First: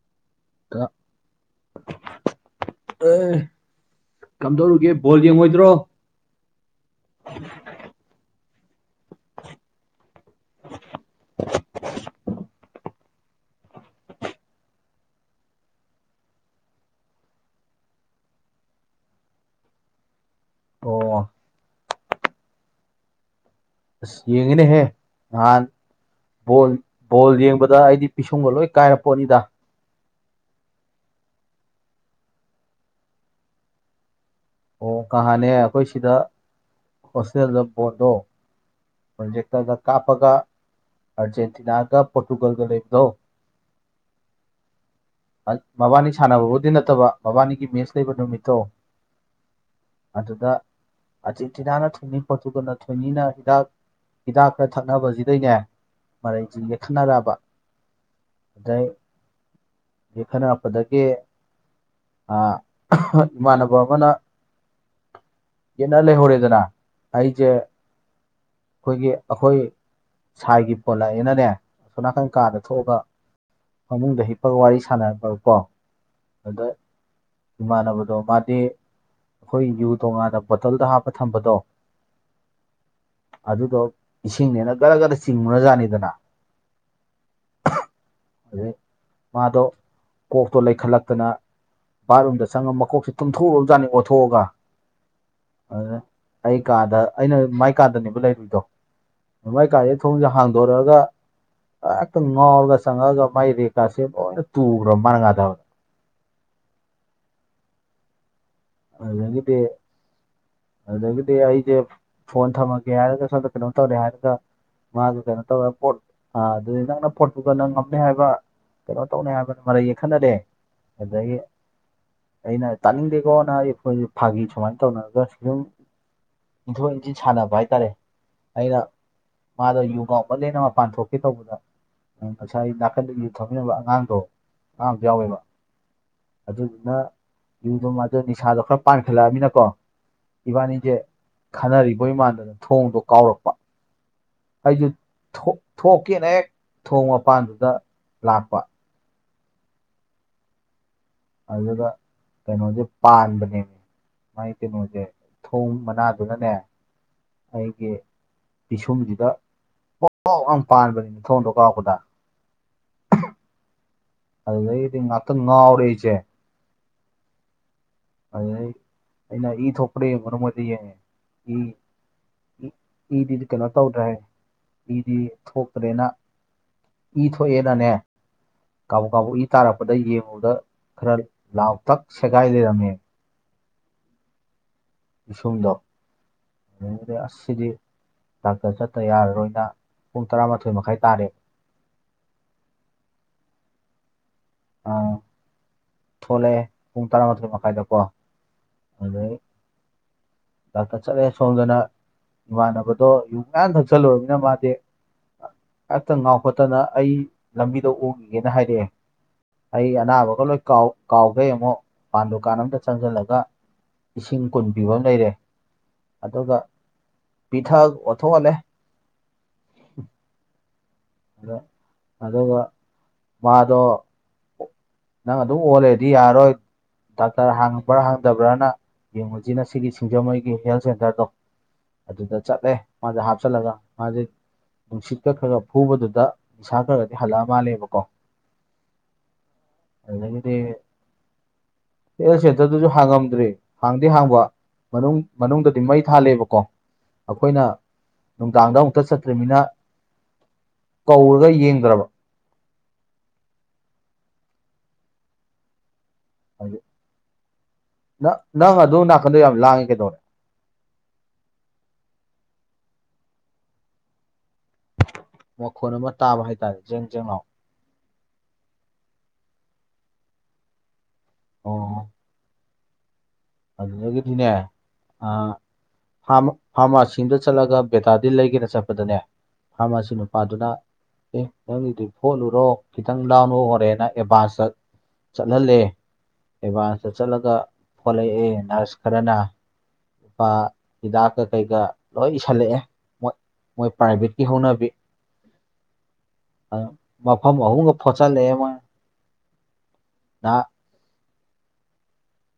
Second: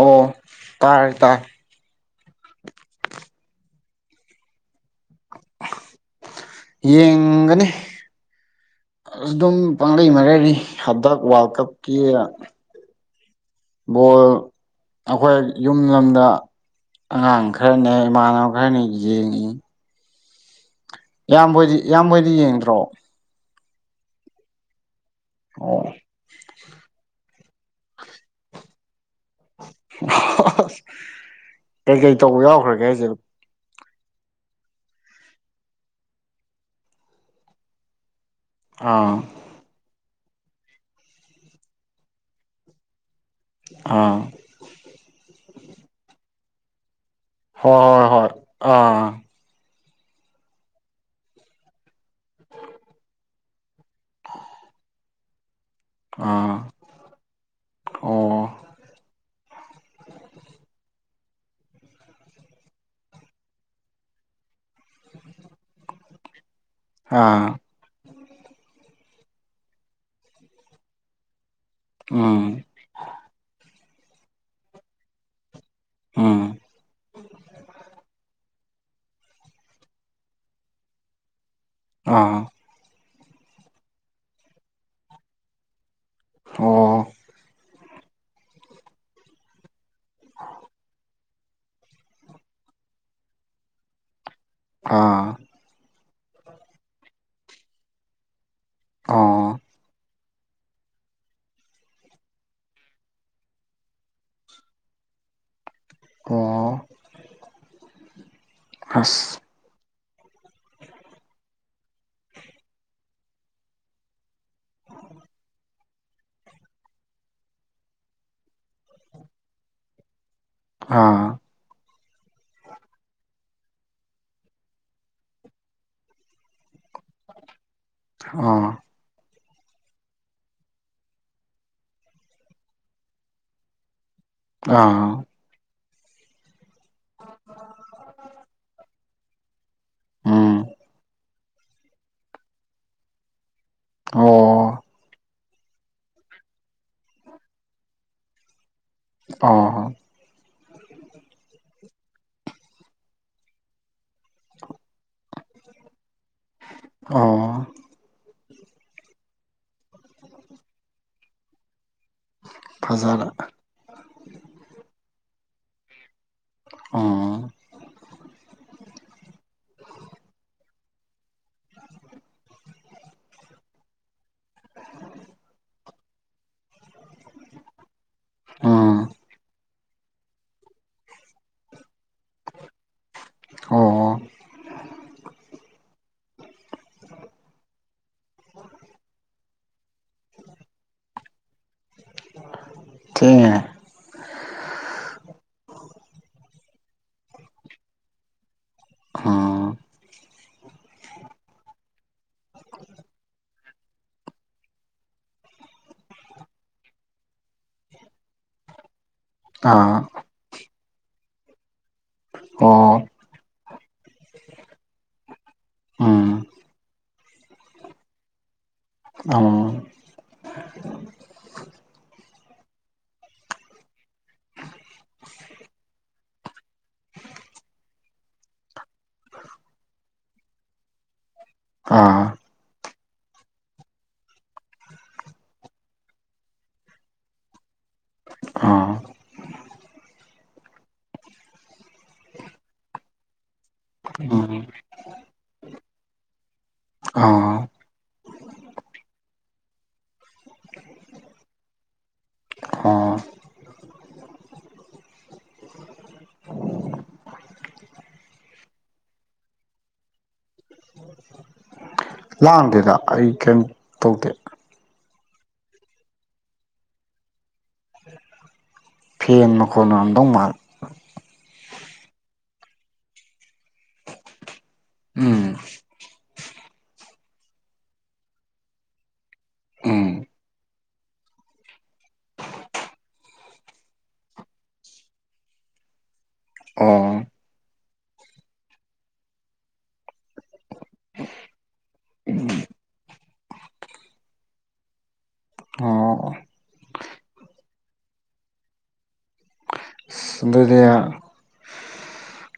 ꯑꯣ ꯀꯥꯔ ꯇꯔꯦ ꯑꯦ ꯀꯝꯗꯧꯔꯨꯒꯦ ꯕꯣꯜ ꯌꯦꯡꯉꯣꯏꯗ꯭ꯔꯣ ꯌꯦꯡꯒꯅꯤ ꯑꯁ ꯑꯗꯨꯝ ꯄꯥꯡꯂꯩ ꯃꯔꯩꯔꯤ ꯍꯟꯗꯛ ꯋꯥꯔꯜ ꯀꯞꯀꯤ ꯕꯣꯜ ꯑꯩꯈꯣꯏ ꯌꯨꯝ ꯂꯣꯝꯗ ꯑꯉꯥꯡ ꯈꯔꯅꯦ ꯏꯃꯥꯟꯅꯕ ꯈꯔꯅꯦ ꯌꯦꯡꯉꯤ ꯑꯣ ꯏꯌꯥꯝꯕꯣꯏꯗꯤ ꯏꯌꯥꯝꯕꯣꯏꯗꯤ ꯌꯦꯡꯗ꯭ꯔꯣ ꯌꯦꯉꯅꯦ ꯍꯦ ꯅꯍꯥꯟ ꯑꯣ ꯕꯣꯜ ꯕꯣꯜ ꯌꯦꯡꯕꯗ ꯑꯩꯗꯤ ꯄꯤꯁꯨꯡꯒ ꯂꯣꯏ ꯀꯥꯏꯅ ꯄꯣꯠꯅꯤꯗ [unintelligible] ꯀꯩ ꯀꯩ ꯇꯧꯕ ꯌꯥꯎꯈ꯭ꯔꯒꯦ ꯍꯥꯏꯁꯦ ꯑꯣ ꯀꯍꯥꯟꯅꯦ ꯑꯩꯈꯣꯏ ꯁꯤꯗ ꯍꯣꯁꯇꯦꯜꯗ ꯕꯣꯜꯘꯣ ꯑꯥ ꯄ꯭ꯔꯣꯖꯦꯛ [unintelligible] ꯀꯥꯞꯄꯒ ꯑꯥꯔꯖꯦꯟꯇꯤꯅꯥꯒ ꯄꯣꯔꯇꯨꯒꯜꯒ ꯂꯩꯕꯗꯣ ꯑꯥ ꯃ ꯃꯕꯥꯅꯤ ꯁꯥꯟꯅꯕꯕꯨꯗꯤ ꯅꯠꯇꯕ ꯃꯕꯥꯅꯤꯒꯤ ꯍꯣꯏ ꯃꯦꯁ ꯍꯣꯏ ꯂꯩꯕ ꯍꯣꯏ ꯅꯨꯃꯤꯠꯇꯣ ꯑꯥ ꯑꯗꯨꯗꯛ ꯇꯤꯅꯥꯅ ꯊꯣꯏꯅꯤ ꯄꯣꯠꯠꯇꯨꯒꯅ ꯊꯣꯏꯅꯤꯅ ꯍꯤꯗꯥꯛ ꯍꯤꯗꯥꯛ ꯈꯔ ꯊꯛꯅꯕꯁꯤꯗꯩꯅꯦ ꯑꯥ ꯃꯔꯩꯁꯤ ꯌꯦꯠꯈꯠꯅꯔꯛꯑꯕ ꯑꯣ ꯑꯗꯩ ꯌꯦꯈꯠꯅꯔꯛꯄꯗꯒꯤ ꯑ ꯏꯃꯥꯟꯅꯕ ꯑꯃꯅ ꯅꯪ ꯂꯩ ꯍꯧꯔꯦꯗꯅ ꯑꯩꯁꯦ ꯑꯥ ꯑꯩꯈꯣꯏꯒꯤ ꯑꯩꯈꯣꯏ ꯁꯥꯏꯒꯤ ꯄꯣꯜ ꯂꯥꯛꯑꯦꯅꯅꯦ ꯑꯁꯣꯝ ꯅꯥꯀꯟ ꯀꯥꯗ ꯎꯝ ꯊꯣꯛꯑꯒ ꯐꯃꯨꯡꯗ ꯍꯤꯞꯄꯒ ꯋꯥꯔꯤ ꯁꯥꯟꯅꯕ ꯀꯣ ꯎꯝ ꯑꯗ ꯏꯃꯥꯟꯅꯕꯗꯣ ꯃꯥꯗꯤ ꯑꯩꯈꯣꯏ ꯌꯨ ꯇꯣꯡꯉꯥꯟꯅ ꯕꯣꯇꯜꯗ ꯍꯥꯞꯄ ꯊꯝꯕꯗꯣ ꯑꯥ ꯑꯥ ꯑꯗꯨꯗꯣ ꯏꯁꯤꯡꯅꯦꯅ ꯒꯔ ꯒꯔ ꯆꯤꯡꯉꯨꯔꯖꯥꯠꯅꯤꯗꯅ ꯑꯣ ꯑꯗꯩ ꯃꯥꯗꯣ ꯀꯣꯛꯇꯣ ꯂꯩꯈꯠꯂꯛꯇꯅ ꯕꯥꯠꯔꯨꯝꯗ ꯆꯪꯉꯒ ꯃꯀꯣꯛꯁꯦ ꯇꯨꯝꯊꯣꯛꯎꯔꯕꯖꯥꯠꯅꯤ ꯑꯣꯠꯊꯣꯛꯑꯒ ꯑꯥ ꯑꯗꯨꯗ ꯑꯩ ꯀꯥꯗ ꯑꯩꯅ ꯃꯥꯏ ꯀꯥꯗꯅꯦꯕ ꯂꯩꯔꯨꯏꯗꯣ ꯑꯣ ꯃꯥꯏ ꯀꯥꯗꯩ ꯊꯣꯡꯁꯦ ꯍꯥꯡ ꯗꯣꯔꯛꯑꯒ ꯍꯦꯛꯇ ꯉꯥꯎꯔꯒ ꯆꯪꯉꯛꯑꯒ ꯃꯥꯏ ꯔꯦꯛꯀꯥꯁꯦ ꯂꯣꯏꯅ ꯇꯨꯒ꯭ꯔꯕ ꯃꯥꯅ ꯉꯥꯗꯕꯗ ꯑꯣ ꯑꯗꯨ ꯑꯁ ꯗꯥꯒꯤꯗꯤ ꯑꯗꯨꯗꯒꯤꯗꯤ ꯑꯩꯁꯦ ꯐꯣꯟ ꯊꯝꯃꯒꯦ ꯍꯥꯏꯔꯒ ꯁꯣꯝꯗ ꯀꯩꯅꯣ ꯇꯧꯔꯦ ꯍꯥꯏꯔꯒ ꯃꯥꯗꯨ ꯀꯩꯅꯣ ꯇꯧꯔ ꯄꯣꯠ ꯑ ꯑꯗꯨꯗꯩ ꯅꯪꯅ ꯄꯣꯇꯨꯒꯜꯅ ꯉꯝꯅꯦ ꯍꯥꯏꯕ ꯀꯩꯅꯣ ꯇꯧꯅꯤ ꯍꯥꯏꯕꯅ ꯃꯔꯩ ꯌꯦꯈꯠꯅꯔꯦ ꯑꯥ ꯑꯗꯒꯤ ꯑꯩꯅ ꯇꯥꯅꯤꯡꯗꯦꯀꯣ ꯅꯥ ꯍꯥꯏꯗꯤ ꯈꯣꯏꯁꯤ ꯐꯥꯒꯤ ꯁꯨꯃꯥꯏꯅ ꯇꯧꯅꯕꯖꯥꯠꯅꯤ ꯑꯗꯨꯨꯝ ꯏꯟꯊꯣꯛ ꯏꯟꯁꯤꯟ ꯁꯥꯟꯅꯕ ꯍꯥꯏꯇꯥꯔꯦ ꯑꯥ ꯑꯩꯅ ꯃꯥꯗꯣ ꯌꯨ ꯉꯥꯏꯈꯠꯂꯦꯅ ꯃꯄꯥꯟ ꯊꯣꯛꯀꯦ ꯇꯧꯕꯗ ꯉꯁꯥꯏ ꯅꯥꯀꯟꯗ ꯌꯨ ꯊꯛꯃꯤꯟꯅꯕ ꯑꯉꯥꯡꯗꯣ ꯑ ꯑꯥꯉꯥꯡ ꯑꯃꯁꯨ ꯑꯥ ꯌꯥꯎꯋꯦꯕ ꯑꯗꯨꯗꯨꯅ ꯌꯨꯗꯣ ꯃꯥꯗꯣ ꯅꯤꯁꯥꯗꯣ ꯈꯔ ꯄꯥꯟꯈꯠꯂꯛꯑꯃꯤꯅꯀꯣ ꯎꯝ ꯏꯕꯥꯅꯤꯁꯦ ꯈꯠꯅꯔꯤꯕꯣꯏ ꯃꯥꯟꯗꯅ ꯊꯣꯡꯗꯣ ꯀꯥꯎꯔꯛꯄ ꯑꯣ ꯑꯩꯁꯨ ꯊꯣꯡ ꯊꯣꯛꯀꯦꯅ ꯍꯦꯛ ꯊꯣꯡ ꯃꯄꯥꯟꯗꯨꯗ ꯂꯥꯛꯄ ꯑꯥ ꯑꯗꯨꯒ ꯀꯩꯅꯣꯁꯦ ꯄꯥꯟꯕꯅꯦ ꯃꯥꯏ ꯀꯩꯅꯣꯁꯦ ꯊꯣꯡ ꯃꯅꯥꯗꯨꯅꯅꯦ ꯑ ꯑꯩꯒꯤ ꯄꯤꯁꯨꯝꯁꯤꯗ ꯐꯣꯛꯅ ꯄꯥꯟꯕꯅꯤ ꯊꯣꯡꯗꯣ ꯀꯥꯎꯔꯛꯄꯗ ꯐꯖꯔꯦ ꯑꯗꯨꯗꯩꯗꯤ ꯉꯥꯇꯪ ꯉꯥꯎꯔꯦ ꯑꯩꯁꯦ ꯑꯣ ꯑꯗꯨꯗꯩ ꯑꯩꯅ ꯏ ꯊꯣꯛꯄ꯭ꯔ ꯌꯦꯡꯎꯅ ꯃꯣꯏꯗ ꯌꯦꯡꯉꯦ ꯏ ꯏꯗꯤ ꯀꯩꯅꯣ ꯇꯧꯗ꯭ꯔꯦ ꯏꯗꯤ ꯊꯣꯛꯇ꯭ꯔꯦꯅ ꯏ ꯊꯣꯛꯑꯦꯅꯅꯦ ꯎꯝ ꯀꯕꯛ ꯀꯕꯛ ꯏ ꯇꯥꯔꯛꯄ ꯑꯗꯩ ꯌꯦꯡꯉꯨꯕꯗ ꯈꯔ ꯂꯥꯎꯇꯛ ꯁꯦꯒꯥꯏ ꯂꯩꯔꯝꯃꯦ ꯑꯣ ꯄꯤꯁꯨꯝꯗꯣ [unintelligible] ꯑꯁ ꯁꯤꯗꯤ ꯗꯥꯛꯇꯔ ꯆꯠꯇ ꯌꯥꯔꯔꯣꯏꯅ ꯄꯨꯡ ꯇꯔꯥꯃꯥꯊꯣꯏ ꯃꯈꯥꯏ ꯇꯥꯔꯦ ꯊꯦꯡꯉꯦꯍꯦ ꯑꯥ ꯊꯣꯂꯛꯑꯦ ꯄꯨꯡ ꯇꯔꯥꯃꯥꯊꯣꯏ ꯃꯈꯥꯏꯗꯀꯣ ꯑꯗꯩ ꯎꯝ ꯗꯥꯛꯇꯔ ꯆꯠꯂꯦ ꯁꯣꯝꯗꯅ ꯏꯃꯥꯟꯅꯕꯗꯣ ꯌꯨ ꯃꯌꯥꯝ ꯊꯛꯆꯜꯂꯨꯔꯃꯤꯅ ꯃꯥꯗꯤ ꯑ ꯍꯦꯛꯇ ꯉꯥꯎꯈꯠꯇꯅ ꯑꯩ ꯂꯝꯕꯤꯗ ꯑꯣꯒꯤꯒꯦꯅ ꯍꯥꯏꯔꯛꯑꯦ ꯑꯩ ꯑꯥ ꯑꯅꯥꯕꯒ ꯂꯣꯏ ꯀꯥꯎ ꯀꯥꯎꯒꯦ ꯑꯃꯨꯛ ꯃꯄꯥꯟ ꯗꯨꯀꯥꯟ ꯑꯝꯗ ꯑꯣ ꯆꯪꯖꯜꯂꯒ ꯏꯁꯤꯡ ꯀꯨꯟ ꯄꯤꯕ ꯑꯃ ꯂꯩꯔꯦ ꯎꯝ ꯑꯗꯨꯒ ꯄꯤꯊꯛ ꯑꯣꯊꯣꯛꯍꯜꯂꯦ ꯑꯣ ꯑꯗ ꯑꯗꯨꯒ ꯃꯥꯗꯣ ꯅꯪ ꯑꯗꯨꯝ ꯑꯣꯂꯩꯔꯗꯤ ꯌꯥꯔꯔꯣꯏ ꯗꯥꯛꯇꯔ ꯍꯥꯡꯕ꯭ꯔꯥ ꯍꯥꯡꯗꯕ꯭ꯔꯅ ꯌꯦꯡꯉꯨꯁꯤꯅ ꯁꯤꯒꯤ ꯁꯤꯡꯖꯃꯩꯒꯤ ꯍꯦꯜꯊ ꯁꯦꯟꯇꯔꯗꯣ ꯑꯥ ꯑꯗꯨꯗ ꯆꯠꯂꯦ ꯃꯥꯁꯦ ꯍꯥꯞꯆꯜꯂꯒ ꯃꯥꯁꯦ ꯅꯨꯡꯁꯤꯠꯀ ꯈꯔ ꯐꯨꯕꯗꯨꯗ ꯅꯤꯁꯥ ꯈꯥꯔꯥ ꯈꯥꯔꯥꯗꯤ ꯍꯜꯂꯛꯑ ꯃꯥꯜꯂꯦꯕꯀꯣ ꯑꯥ ꯑꯗꯒꯤꯗꯤ ꯍꯦꯜ ꯁꯦꯟꯇꯔꯗꯨꯁꯨ ꯍꯥꯡꯉꯝꯗ꯭ꯔꯤ ꯍꯥꯡꯗꯤ ꯍꯥꯡꯕ ꯎꯝ ꯃꯅꯨꯡ ꯃꯅꯨꯡꯗꯗꯤ ꯃꯩ ꯊꯥꯜꯂꯦꯕꯀꯣ ꯑꯩꯈꯣꯏꯅ ꯑꯥ ꯅꯨꯡꯗꯥꯡꯗ ꯑꯃꯨꯛꯇ ꯆꯠꯇ꯭ꯔꯤꯃꯤꯅ ꯀꯧꯔꯒ ꯌꯦꯡꯗ꯭ꯔꯕ ꯑꯥ ꯅ ꯅꯪ ꯑꯗꯨ ꯅꯥꯀꯟꯗꯣ ꯌꯥꯝ ꯂꯥꯡꯉꯦ ꯀꯩꯗꯧꯔꯦ [unintelligible] ꯂꯥꯡꯗꯦꯗ ꯑꯩ ꯀꯩꯝ ꯇꯧꯗꯦ ꯃꯈꯣꯜ ꯑꯃ ꯇꯥꯕ ꯍꯥꯏꯇꯥꯔꯦ ꯖꯦꯡ ꯖꯦꯡ ꯂꯥꯎ ꯐꯦꯟ ꯃꯈꯣꯟ ꯑꯣꯢꯔꯝꯗꯧ ꯃꯥꯜꯂꯤ ꯑꯣ ꯑꯗꯨꯗꯒꯤꯗꯤꯅꯦ ꯑ ꯎꯝ ꯐꯥꯔꯃꯥꯁꯤ ꯑꯝꯗ ꯆꯠꯂꯒ ꯕꯦꯇꯥꯗꯤꯟ ꯂꯩꯒꯦꯅꯥ ꯆꯠꯄꯗꯅꯦ ꯎꯝ ꯐꯥꯔꯃꯥꯁꯤ ꯅꯨꯄꯥꯗꯨꯅ ꯑꯦ ꯅꯪꯒꯤꯗꯨ ꯐꯣꯠꯂꯨꯔꯣ ꯈꯤꯇꯪ ꯂꯥꯎꯅꯝ ꯍꯣꯔꯦꯅ ꯑꯦꯗꯚꯥꯟꯁꯇ ꯆꯠꯍꯜꯂꯦ ꯑꯣ ꯑꯦꯗꯚꯥꯟꯁꯇ ꯆꯠꯂꯒ ꯑꯦ ꯅ꯭ꯥꯔꯁ ꯈꯥꯔꯅ ꯂꯨꯄꯥ ꯍꯤꯗꯥꯛꯀ ꯀꯩꯀꯥ ꯂꯣꯏ ꯏꯁꯜꯂꯛꯑꯦ ꯃꯣꯏ ꯃꯣꯏ ꯄ꯭ꯔꯥꯏꯚꯦꯠꯀꯤ ꯍꯧꯅꯕꯤ ꯑꯣ ꯃꯐꯝ ꯑꯍꯨꯝꯒ ꯐꯣꯠꯆꯜꯂꯛꯑꯦ ꯃꯣꯏꯅ ꯑꯁ ꯑꯗꯨꯗꯤ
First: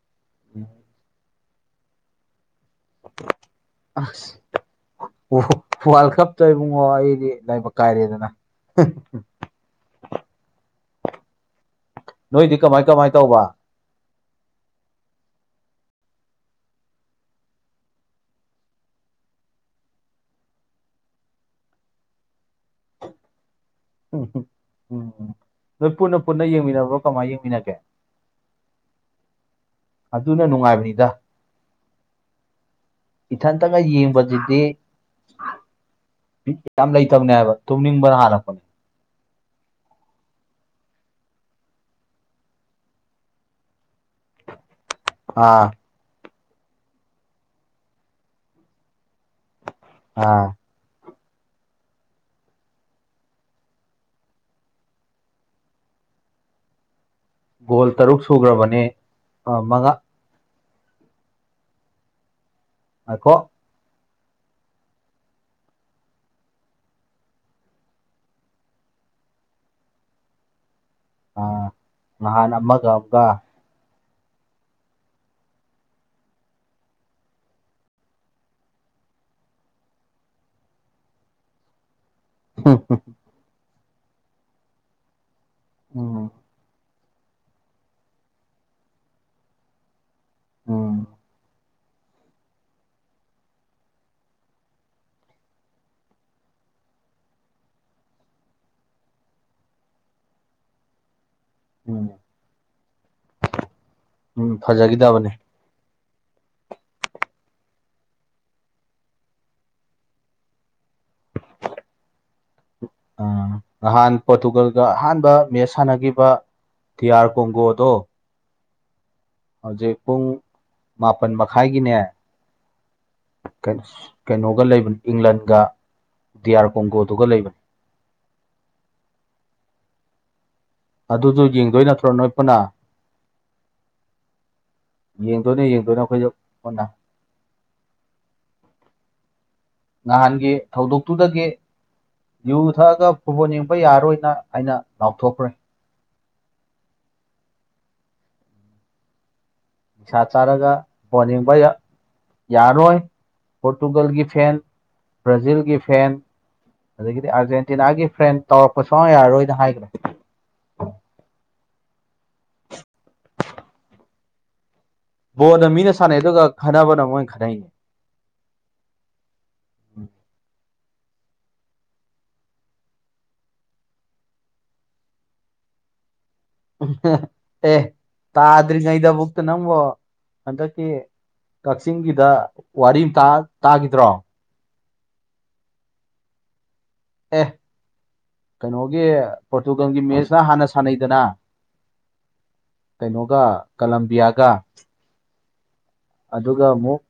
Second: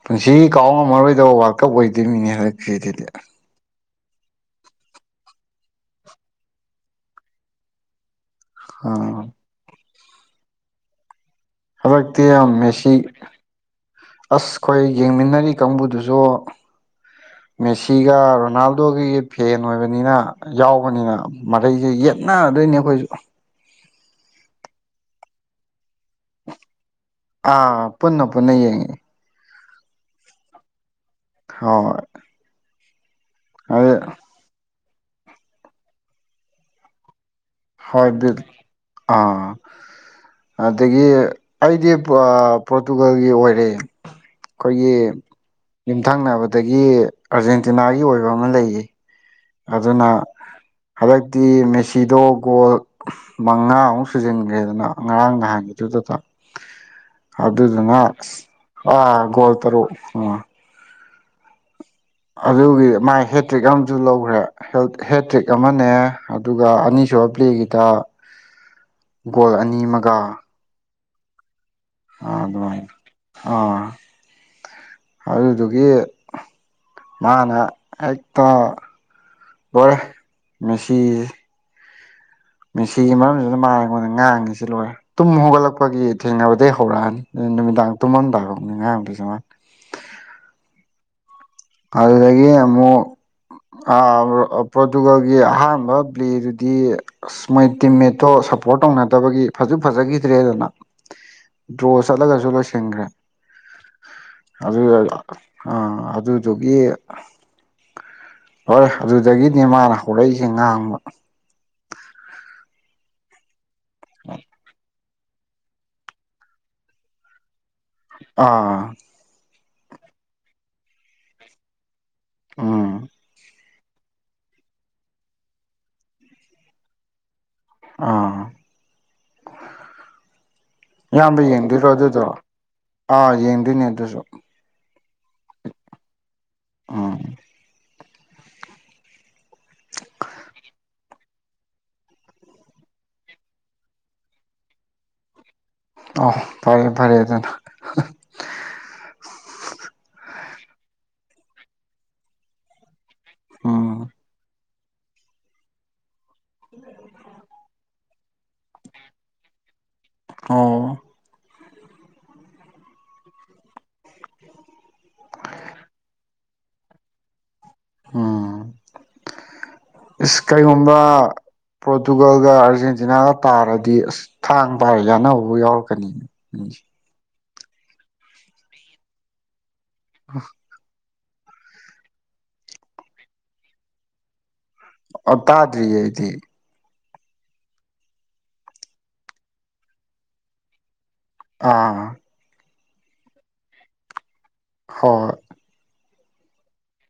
ꯄꯨꯟꯁꯤ ꯀꯥꯎ ꯉꯝꯃꯔꯣꯏꯗꯕ ꯋꯥꯔꯜ ꯀꯞ ꯑꯣꯏꯗꯣꯏꯃꯤꯅꯦ ꯍꯧꯖꯤꯛꯀꯤꯗꯨꯗꯤ ꯑꯥꯁ ꯋꯥꯔꯜ ꯀꯞꯇ ꯏꯕꯨꯡꯉꯣ ꯑꯩꯗꯤ ꯂꯥꯏꯕꯛ ꯀꯥꯏꯔꯦꯗꯅ [unintelligible] ꯍꯥꯟꯗꯛꯇꯤ ꯅꯣꯏꯗꯤ ꯀꯃꯥꯏ ꯃꯦꯁꯤ ꯀꯃꯥꯏ ꯇꯧꯕ ꯑꯁ ꯑꯩꯈꯣꯏ ꯌꯦꯡꯃꯤꯟꯅꯔꯤ ꯀꯥꯡꯕꯨꯗꯨꯁꯨ [inaudible] ꯃꯦꯁꯤꯒ ꯔꯣꯅꯥꯜꯗꯣꯒꯤ ꯐꯦꯟ ꯑꯣꯏꯕꯅꯤꯅ ꯌꯥꯎꯕꯅꯤꯅ ꯃꯔꯩꯁꯦ ꯌꯦꯠ ꯅꯥꯗꯣꯏꯅꯦ ꯑꯩꯈꯣꯏꯁꯨ ꯎꯝ ꯎꯝ ꯎꯝ ꯅꯣꯏ ꯄꯨꯟꯅ ꯄꯨꯟꯅ ꯌꯦꯡꯃꯤꯟꯅꯕ ꯑꯥ ꯄꯨꯟꯅ ꯄꯨꯟꯅ ꯌꯦꯡꯉꯤ ꯑꯗꯨꯅ ꯅꯨꯡꯉꯥꯏꯕꯅꯤꯗ ꯍꯣꯏ ꯏꯊꯟꯇꯒ ꯑꯗꯩ ꯌꯦꯡꯕꯁꯤꯗꯤ ꯕꯤꯠ ꯌꯥꯝ ꯂꯩꯇꯕꯅꯦ ꯍꯥꯏꯕ ꯍꯣꯏ ꯇꯨꯝꯅꯤꯡꯕꯅ ꯕꯤꯠ ꯍꯥꯜꯂꯛꯄꯅꯦ ꯑꯥ ꯑꯗꯒꯤ ꯑꯩꯗꯤ ꯄꯣꯔꯇꯨꯒꯜꯒꯤ ꯑꯣꯏꯔꯦ ꯑꯩꯈꯣꯏꯒꯤ ꯑꯥ ꯌꯨꯝꯊꯪꯅꯕꯗꯒꯤ ꯑꯔꯖꯦꯟꯇꯤꯅꯥꯒꯤ ꯑꯣꯏꯕ ꯑꯃ ꯂꯩꯌꯦ ꯑꯗꯨꯅ ꯑꯥ ꯍꯟꯗꯛꯇꯤ ꯃꯦꯁꯤꯗꯣ ꯒꯣꯜ ꯃꯉꯥꯃꯨꯛ ꯁꯨꯖꯤꯟꯈ꯭ꯔꯦꯗꯅ ꯉꯔꯥꯡ ꯅꯍꯥꯟꯒꯤꯗꯨꯗꯨꯗ ꯒꯣꯜ ꯇꯔꯨꯛ ꯁꯨꯈ꯭ꯔꯕꯅꯦ ꯑꯥ ꯒꯣꯜ ꯇꯔꯨꯛ ꯃꯉꯥ ꯑꯥ ꯑꯗꯨꯒꯤ ꯃꯥꯥꯏ ꯉꯥꯏꯈꯣ ꯍꯦꯇ꯭ꯔꯤꯛ ꯑꯃ ꯑꯗꯨ ꯂꯧꯈ꯭ꯔꯦ ꯍꯦꯇ꯭ꯔꯤꯛ ꯑꯃꯅꯦ ꯑꯗꯨꯒ ꯑꯅꯤꯁꯨꯕ ꯄ꯭ꯂꯦꯒꯤꯗ ꯒꯣꯜ ꯑꯅꯤ ꯑꯃꯒ ꯑ ꯑꯥ ꯅꯍꯥꯟ ꯑꯃꯒ ꯑꯗꯨꯃꯥꯏꯅ ꯑꯃꯒ ꯑꯥ ꯑꯗꯨꯗꯨꯒꯤ ꯃꯥꯅ ꯍꯦꯛꯇ ꯣꯔꯦ ꯃꯦꯁꯤ ꯃꯤꯦꯁꯤꯒꯤ ꯃꯔꯝꯁꯤꯅ ꯃꯥ ꯑꯩꯉꯣꯟꯗ ꯉꯥꯡꯉꯤꯁꯤ ꯂꯣꯏꯔꯦ ꯇꯨꯝ ꯍꯧꯒꯠꯂꯛꯄꯒꯤ ꯎꯝ ꯊꯦꯡꯅꯕꯗꯒꯤꯩ ꯍꯧꯔꯛꯑꯅꯤ ꯅꯨꯃꯤꯗꯥꯡ ꯇꯨꯝꯃꯝꯗꯔꯛꯅꯤ ꯉꯥꯡꯗꯏ ꯆꯃꯉꯥ ꯎꯝ ꯑꯗꯨꯗꯒꯤ ꯑꯃꯨꯛ ꯄ꯭ꯔꯣꯇꯨꯒꯜꯒꯤ ꯑꯍꯥꯡꯥꯟꯕ ꯄꯕ꯭ꯂꯦꯗꯨꯗꯤ ꯑꯁ ꯃꯣꯏ ꯇꯤꯝꯃꯦꯠꯇꯣ ꯁꯞꯄꯣꯔꯠ ꯇꯧꯅꯗꯕꯒꯤ ꯐꯁꯨ ꯐꯖꯈꯤꯗ꯭ꯔꯦꯗꯅ ꯗ꯭ꯔꯣ ꯎꯝ ꯆꯠꯂꯒꯁꯨ ꯂꯣꯏꯁꯤꯟꯈ꯭ꯔꯦ ꯎꯝ ꯑꯗꯨ ꯐꯖꯈꯤꯗꯕꯅꯦ ꯑꯥ ꯑꯗꯨ ꯒꯤ ꯍꯔꯣꯏ ꯑꯗꯨꯗꯒꯤꯗꯤ ꯃꯥꯅ ꯍꯧꯔꯛꯏꯁꯦ ꯉꯥꯡꯕ ꯑ ꯅꯍꯥꯟ ꯄꯣꯔꯇꯨꯒꯜꯒ ꯑꯍꯥꯟꯕ ꯃꯦꯁ ꯁꯥꯟꯅꯈꯤꯕ ꯊꯤꯌꯥꯔ ꯀꯒꯣꯗ ꯑꯥ ꯍꯧꯖꯤꯛ ꯄꯨꯡ ꯃꯥꯄꯜ ꯃꯈꯥꯏꯒꯤꯅꯦ ꯑꯥ ꯀꯩꯅꯣꯒ ꯂꯩꯕꯅꯤ ꯏꯪꯂꯟꯒ ꯗꯤꯌꯥꯔ ꯀꯣꯡꯒꯣꯗꯨꯒ ꯂꯩꯕꯅꯤ ꯑꯥ ꯏꯌꯥꯝꯕ ꯑꯗꯨꯁꯨ ꯌꯦꯡꯗꯣꯏ ꯌꯦꯡꯗꯣꯏꯔꯣ ꯅꯠꯇ꯭ꯔꯣ ꯑꯗꯨꯗꯣ ꯅꯣꯏ ꯄꯨꯟꯅ ꯑꯥ ꯌꯦꯡꯗꯣꯏꯅꯦ ꯑꯗꯨꯁꯨ ꯌꯦꯡꯗꯣꯏꯅꯣ ꯌꯦꯡꯗꯣꯏꯅꯣ ꯑꯩꯈꯣꯏꯗ ꯍꯟꯅ ꯎꯝ ꯅꯍꯥꯟꯒꯤ ꯊꯧꯗꯣꯛꯇꯨꯗꯒꯤ ꯌꯨ ꯊꯛꯑꯒ ꯐꯨꯠꯕꯣꯜ ꯌꯦꯡꯕ ꯌꯥꯔꯣꯏꯅ ꯍꯥꯏꯩꯅ ꯂꯥꯎꯊꯣꯛꯈ꯭ꯔꯦ ꯑ ꯐꯔꯦ ꯐꯔꯦ ꯑꯗꯨꯅ ꯅꯤꯁꯥ ꯆꯥꯔꯒ ꯕꯣꯜ ꯌꯦꯡꯕ ꯌꯥꯔꯔꯣꯏ ꯎꯝ ꯄꯣꯔꯇꯨꯒꯜꯒꯤ ꯐꯦꯟ ꯕ꯭ꯔꯥꯖꯤꯜꯒꯤ ꯐꯦꯟ ꯑꯗꯒꯤꯗꯤ ꯑꯥꯔꯖꯦꯟꯇꯤꯅꯥꯒꯤ ꯐ꯭ꯔꯦꯟ ꯇꯧꯔꯛꯄꯁꯨ ꯌꯥꯔꯣꯏꯅ ꯍꯥꯏꯈ꯭ꯔꯦ ꯑꯣ ꯕꯣꯜꯗ ꯃꯤꯅ ꯁꯥꯟꯅꯩ ꯑꯗꯨꯒ ꯈꯟꯅꯅꯕꯅ ꯃꯣꯏꯅ ꯈꯟꯅꯩꯅꯦ ꯎꯝ ꯀꯩꯒꯨꯝꯕ ꯄꯣꯔꯇꯨꯒꯜꯒ ꯑꯥꯔꯖꯦꯟꯇꯤꯅꯥꯒ ꯇꯥꯔꯗꯤ ꯑꯁ ꯊꯥꯡ ꯄꯥꯔ ꯑꯅꯧꯕꯕꯨ ꯌꯥꯎꯔꯛꯀꯅꯤ ꯎꯝ ꯑꯦ ꯇꯥꯗ꯭ꯔꯤꯉꯩꯗꯕꯨꯛꯇ ꯅꯪꯕꯣ ꯍꯟꯗꯛ ꯀꯛꯆꯤꯡꯒꯤꯗ ꯋꯥꯔꯤ ꯑꯃ ꯇꯥꯈꯤꯗ꯭ꯔꯣ ꯑ ꯇꯥꯗ꯭ꯔꯤ ꯑꯩꯗꯤ ꯑꯦ ꯀꯩꯅꯣꯒꯤ ꯄꯣꯔꯇꯨꯒꯜꯒꯤ ꯃꯦꯠꯁꯇ ꯍꯥꯟꯅ ꯁꯥꯟꯅꯩꯗꯅ ꯑꯥ ꯀꯩꯅꯣꯒ ꯀꯂꯝꯕꯤꯌꯥꯒ ꯍꯣꯏ ꯑꯗꯨꯒ ꯑꯃꯨꯛ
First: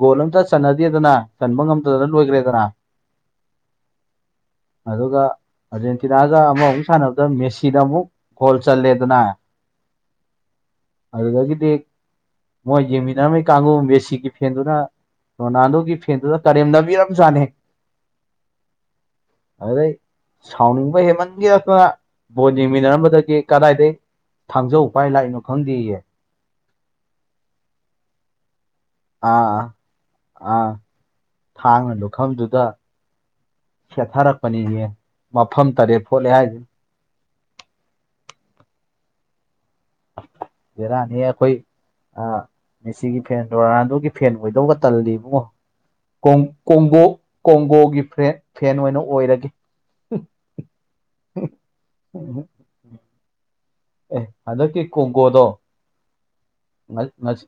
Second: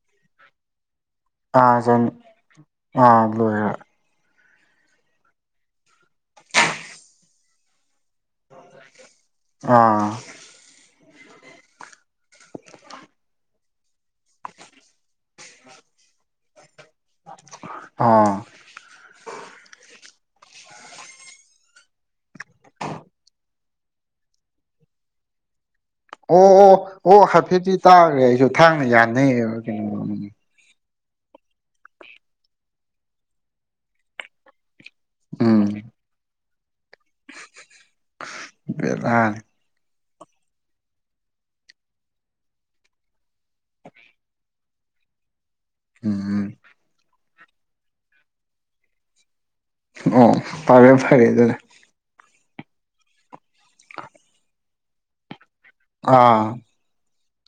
ꯒꯣꯜ ꯑꯝꯇ ꯆꯅꯗꯦꯗꯅ ꯆꯟꯕ ꯑꯥ ꯆꯟ ꯉꯝꯗꯗꯅ ꯂꯣꯏꯈ꯭ꯔꯦꯗꯅ ꯑꯥ ꯂꯣꯏꯔꯦ ꯑꯗꯨꯒ ꯑꯥꯔꯖꯦꯟꯇꯤꯅꯥꯒ ꯑꯃꯃꯨꯛ ꯁꯥꯟꯅꯕꯗ ꯃꯦꯁꯤꯗ ꯑꯃꯨꯛ ꯈꯣꯜ ꯆꯜꯂꯦꯗꯅ ꯑꯥ ꯑꯗꯨꯗꯒꯤꯗꯤ ꯃꯣꯏ ꯌꯦꯡꯃꯤ ꯩ ꯀꯥꯡꯒꯣ ꯕꯦꯁꯤꯒꯤ ꯐꯦꯟꯗꯨꯅ ꯔꯣꯅꯥꯜꯗꯣꯒꯤ ꯐꯦꯟꯗꯨꯗ ꯀꯔꯦꯝꯅꯕꯤꯔ ꯅꯦꯦ ꯑꯥ ꯑꯣ ꯑꯗꯨꯗ ꯁꯥꯎꯅꯤꯡꯕ ꯍꯦꯃꯟꯒꯦꯔꯅ ꯕꯣꯜ ꯌꯦꯡꯃꯤꯟꯅꯔꯝꯕꯗꯒꯤ ꯀꯗꯥꯏꯗꯒꯤ ꯊꯥꯡꯖꯧ ꯄꯥꯏ ꯂꯥꯛꯏꯅꯣ ꯈꯪꯗꯦꯌꯦ ꯑꯣ ꯑꯣ ꯑꯣ ꯍꯥꯏꯐꯦꯠꯇꯤ ꯇꯥꯈ꯭ꯔꯦ ꯑꯩꯁꯨ ꯊꯥꯡꯅ ꯌꯥꯅꯩꯌꯦꯕ ꯑꯥ ꯀꯩꯅꯣ ꯑꯥ ꯊꯥꯡꯅ ꯂꯨꯈꯝꯗꯨꯗ ꯁꯦꯠꯊꯔꯛꯄꯅꯤꯁꯦ ꯃꯐꯝ ꯎꯝ ꯇꯔꯦꯠ ꯐꯣꯠꯂꯦ ꯍꯥꯏꯁꯤꯅ ꯕꯦꯔꯥꯅꯤ ꯕꯦꯔꯥꯅꯤ ꯑꯈꯣꯏ ꯑ ꯃꯤꯁꯤꯒꯤ ꯐꯦꯟꯗꯣ ꯔꫭꯅꯥꯟꯜꯗꯣꯒꯤ ꯐꯦꯟ ꯑꯣꯏꯗꯧꯕꯒ ꯇꯜꯂꯤꯕꯨꯡꯉꯣ ꯎꯝ ꯀꯣꯡꯒꯣ ꯀꯣꯡꯒꯣꯒꯤ ꯐꯦ ꯐꯦꯟ ꯑꯣꯏꯅ ꯑꯣꯏꯔꯒꯦ ꯑꯣ ꯐꯔꯦ ꯐꯔꯦ ꯑꯗꯨꯗꯤ [unintelligible] ꯑꯦ ꯍꯟꯗꯛꯀꯤ ꯀꯣꯡꯒꯣꯗꯣ ꯑꯥ ꯉ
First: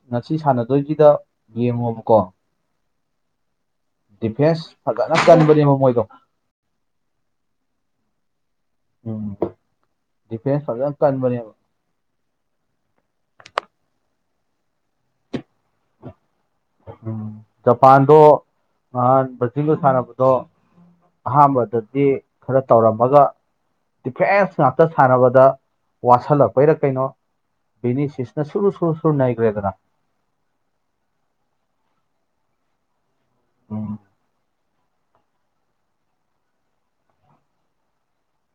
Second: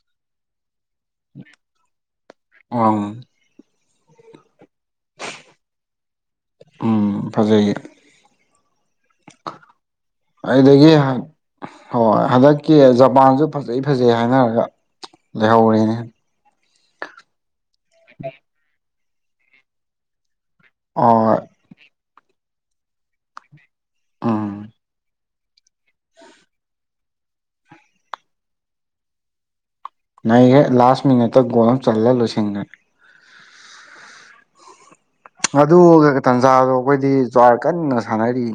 ꯉꯁꯤ ꯁꯥꯟꯅꯗꯣꯏꯁꯤꯗ ꯌꯦꯡꯉꯣꯕꯀꯣ ꯑꯪ ꯗꯤꯐꯦꯟꯁ ꯐꯖꯅ ꯀꯟꯕꯅꯦꯕ ꯃꯣꯏꯗꯣ ꯎꯝ ꯐꯖꯩꯌꯦ ꯎꯝ ꯗꯤꯐꯦꯟꯁ ꯑꯩꯗꯗꯒꯤ ꯐꯖꯅ ꯀꯟꯕꯅꯦꯕ ꯍꯣꯏ ꯍꯟꯗꯛꯀꯤ ꯖꯄꯥꯟꯁꯨ ꯐꯖꯩ ꯐꯖꯩ ꯍꯥꯏꯅꯔꯒ ꯂꯩꯍꯧꯔꯦꯅꯦ ꯎꯝ ꯖꯄꯥꯟꯗꯣ ꯅꯍꯥꯟ ꯕ꯭ꯔꯖꯤꯟꯒ ꯁꯥꯟꯅꯕꯗꯣ ꯑꯣ ꯑꯍꯥꯟꯕꯗꯗꯤ ꯈꯔ ꯇꯧꯔꯝꯃꯒ ꯗꯤꯐꯦꯟꯁ ꯎꯝ ꯉꯥꯛꯇ ꯁꯥꯟꯅꯕꯗ ꯋꯥꯁꯤꯜꯂꯛꯄꯩꯔ ꯀꯩꯅꯣ ꯕꯤꯅꯤꯁꯤꯁꯤꯅ ꯁꯨꯔꯨ ꯁꯨꯔꯨ ꯁꯨꯔꯨ ꯅꯩꯈ꯭ꯔꯦꯗꯅ ꯅꯩꯒ꯭ꯔꯦ ꯂꯥꯁ ꯃꯤꯅꯤꯠꯇ ꯒꯣꯜ ꯑꯃ ꯆꯜꯂꯒ ꯂꯣꯏꯁꯤꯟꯒ꯭ꯔꯦ ꯎꯝ ꯑꯗꯨ ꯇꯥꯟꯖꯥꯗꯣ ꯑꯩꯈꯣꯏꯗꯤ ꯖ꯭ꯋꯥꯔ ꯀꯟꯅ ꯁꯥꯟꯅꯔꯤ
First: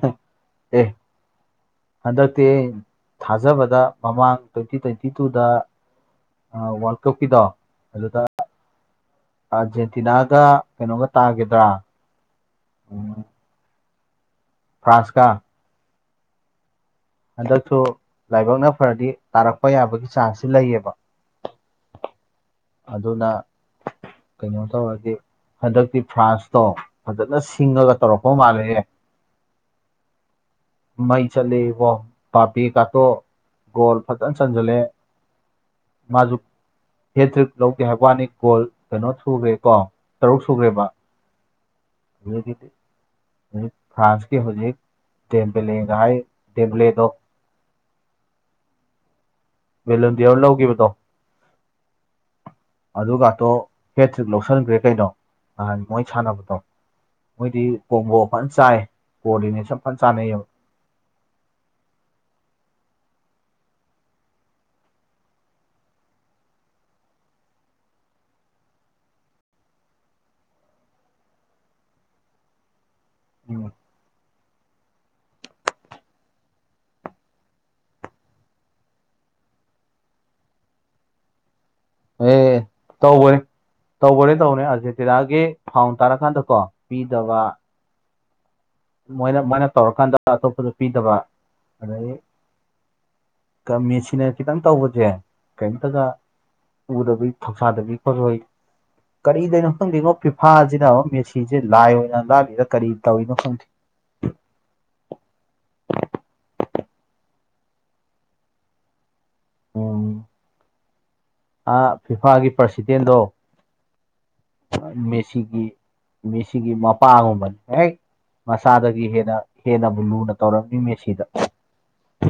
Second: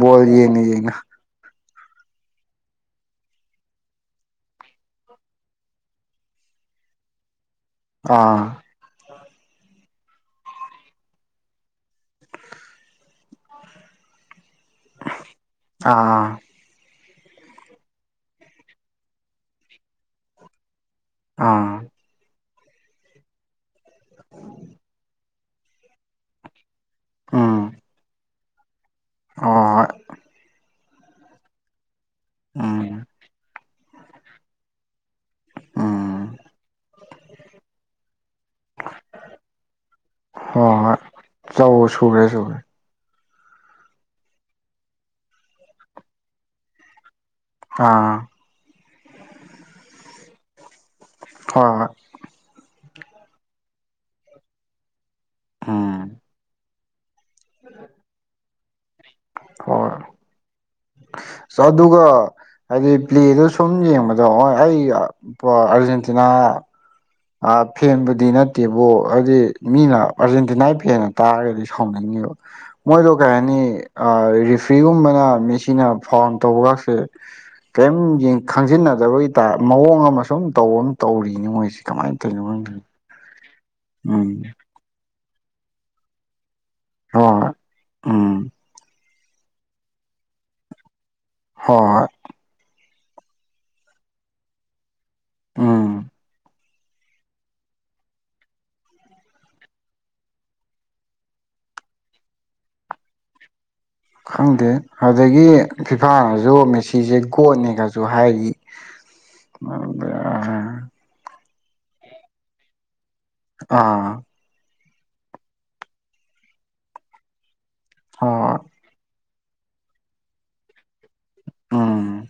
ꯕꯣꯜ ꯌꯦꯡꯅ ꯌꯦꯡꯅ ꯍꯟꯗꯛꯇꯤ ꯑꯩ ꯊꯥꯖꯕꯗ ꯃꯃꯥꯡ ꯇ꯭ꯋꯦꯟꯇꯤ ꯇ꯭ꯋꯦꯟꯇꯤ ꯇꯨꯗ ꯑ ꯋꯥꯔꯜ ꯀꯞꯀꯤꯗꯣ ꯑꯗꯨꯗ ꯑꯥ ꯑꯥꯔꯖꯦꯟꯇꯤꯅꯥꯒ ꯀꯩꯅꯣꯒ ꯇꯥꯒꯗ꯭ꯔꯥ ꯎꯝ ꯐ꯭ꯔꯥꯟꯁ ꯀꯥ ꯑꯥ ꯍꯟꯗꯛꯁꯨ ꯂꯥꯏꯕꯛꯅ ꯐꯔꯗꯤ ꯇꯥꯔꯛꯄ ꯌꯥꯕꯒꯤ ꯆꯥꯟꯁꯁꯤ ꯂꯩꯌꯦꯕ ꯑꯥ ꯑꯗꯨꯅ ꯀꯩꯅꯣ ꯇꯧꯔꯗꯤ ꯍꯟꯗꯛꯇꯤ ꯐ꯭ꯔꯥꯟꯁꯇꯣ ꯐꯖꯅ ꯁꯤꯡꯉꯒ ꯇꯧꯔꯛꯄ ꯃꯥꯜꯂꯦꯍꯦ ꯑꯣꯏ ꯃꯩ ꯆꯠꯂꯦ ꯏꯕꫭ ꯄꯥꯄꯦ ꯎꯝ ꯀꯥꯇꯣ ꯒꯣꯜ ꯐꯖꯅ ꯆꯟꯖꯜꯂꯦ ꯎꯝ ꯃꯥꯁꯨ ꯍꯦꯇ꯭ꯔꯤꯛ ꯂꯧꯗꯦ ꯍꯥꯏꯕ ꯋꯥꯅꯤ ꯒꯣꯜ ꯀꯩꯅꯣ ꯁꯨꯈ꯭ꯔꯦ ꯀꯣ ꯇꯔꯨꯛ ꯁꯨꯈ꯭ꯔꯦꯕ ꯇꯧ ꯁꯧꯒ꯭ꯔꯦ ꯑꯗꯨꯗꯒꯤꯗꯤ ꯁꯧꯒ꯭ꯔꯦ ꯍꯧꯖꯤꯛ ꯐ꯭ꯔꯥꯟꯁꯀꯤ ꯍꯧꯖꯤꯛ ꯗꯦꯝꯕꯂꯦꯒ ꯍꯥꯏ ꯗꯦꯝꯕ꯭ꯂꯦꯗꯣ ꯑꯥ ꯕꯦꯂꯨꯟꯗꯤꯌꯔ ꯂꯧꯈꯤꯕꯗꯣ ꯍꯣꯏ ꯍꯣꯏ ꯑꯗꯨꯒꯥꯛꯇꯣ ꯍꯦꯇ꯭ꯔꯤꯛ ꯂꯧꯁꯤꯟꯈ꯭ꯔꯦ ꯀꯩꯅꯣ ꯅꯍꯥꯟ ꯃꯣꯏ ꯎꯝ ꯁꯥꯟꯅꯕꯗꯣ ꯃꯣꯏꯗꯤ ꯀꯣꯡꯕꯣ ꯐꯅ ꯆꯥꯏ ꯀꯣꯂꯤꯅꯦꯁꯟ ꯐꯖꯅ ꯆꯥꯅꯩꯌꯦꯕ ꯑꯁ ꯑꯗꯨꯒ ꯍꯥꯏꯗꯤ ꯄ꯭ꯂꯦꯗ ꯁꯨꯝ ꯌꯦꯡꯕꯗ ꯍꫭꯏ ꯑꯩ ꯑꯥꯔꯖꯦꯟꯇꯤꯅꯥ ꯐꯦꯟꯕꯨꯗꯤ ꯅꯠꯇꯦꯕꯣ ꯑꯗꯨꯗꯤ ꯃꯤꯅ ꯑꯥꯔꯖꯦꯟꯇꯤꯅꯥꯒꯤ ꯐꯦꯟꯅ ꯇꯥꯔꯒꯗꯤ ꯁꯥꯎꯅꯤꯡꯉꯦꯕ ꯃꯣꯏꯗꯣ ꯀꯩ ꯍꯥꯏꯅꯤ ꯎꯝ ꯔꯤꯐ꯭ꯔꯤꯒꯨꯝꯕꯅ ꯃꯤꯁꯤꯅ ꯐꯥꯎꯟ ꯇꯧꯕꯒꯁꯦ ꯀꯩꯝ ꯈꯪꯖꯤꯟꯅꯗꯕꯒꯤ ꯇ ꯃꯑꯣꯡ ꯑꯃ ꯁꯨꯝ ꯇꯧ ꯑꯃ ꯇꯧꯔꯤꯅꯤ ꯃꯣꯏꯁꯦ ꯀꯃꯥꯏꯅ ꯑꯦ ꯊꯧꯅꯣ ꯇꯧꯕꯅꯦ ꯇꯧꯕꯅꯤ ꯇꯧꯕꯅꯦ ꯑꯥꯔꯖꯦꯟꯇꯤꯅꯥꯒꯤ ꯐꯥꯎꯟ ꯇꯥꯔꯀꯥꯟꯗꯀꯣ ꯍꯣꯏ ꯄꯤꯗꯕ ꯍꯣꯏ ꯎꯝ ꯃꯣꯏꯅ ꯃꯣꯏꯅ ꯇꯧꯔꯀꯥꯟꯗ ꯑꯇꯣꯞꯄꯗ ꯄꯤꯗꯕ ꯍꯣꯏ ꯍꯣꯏ ꯑꯗꯒꯤ ꯃꯦꯁꯤꯟꯅ ꯈꯤꯇꯪ ꯇꯧꯕꯁꯦ ꯀꯔꯤꯝꯇꯗ ꯎꯝ ꯎꯗꯕꯤ ꯊꯧꯁꯥꯗꯕꯤ ꯈꯣꯠꯂꯣꯏ ꯀꯔꯤꯗꯣꯏꯅꯣ ꯈꯪꯗꯦꯅꯣ ꯐꯤꯐꯥꯁꯤꯅ ꯑꯃ ꯃꯦꯁꯤꯁꯤꯦ ꯂꯥꯏ ꯑꯣꯏꯅ ꯂꯥꯂꯤꯗ ꯀꯔꯤ ꯇꯧꯔꯤꯅꯣ ꯈꯪꯗꯦ ꯈꯪꯗꯦ ꯑꯗꯨꯗꯒꯤ ꯐꯤꯐꯥꯅꯁꯨ ꯃꯦꯁꯤꯁꯦ ꯒꯣꯠꯅꯤꯒꯁꯨ ꯍꯥꯏꯔꯤ [unintelligible] [unintelligible] ꯑ ꯐꯤꯐꯥꯒꯤ ꯄ꯭ꯔꯁꯤꯗꯦꯟꯗꯣ ꯑꯥ ꯃꯦꯁꯤꯒꯤ ꯃꯦꯁꯤꯒꯤ ꯃꯄꯥꯒꯨꯝꯕꯅꯤ ꯍꯦꯛ ꯍꯣꯏ ꯃꯁꯥꯗꯒꯤ ꯍꯦꯟꯅ ꯍꯦꯟꯅꯕꯨ ꯂꯨꯅ ꯇꯧꯔꯝꯃꯤ ꯃ ꯁꯤꯗ ꯑꯣ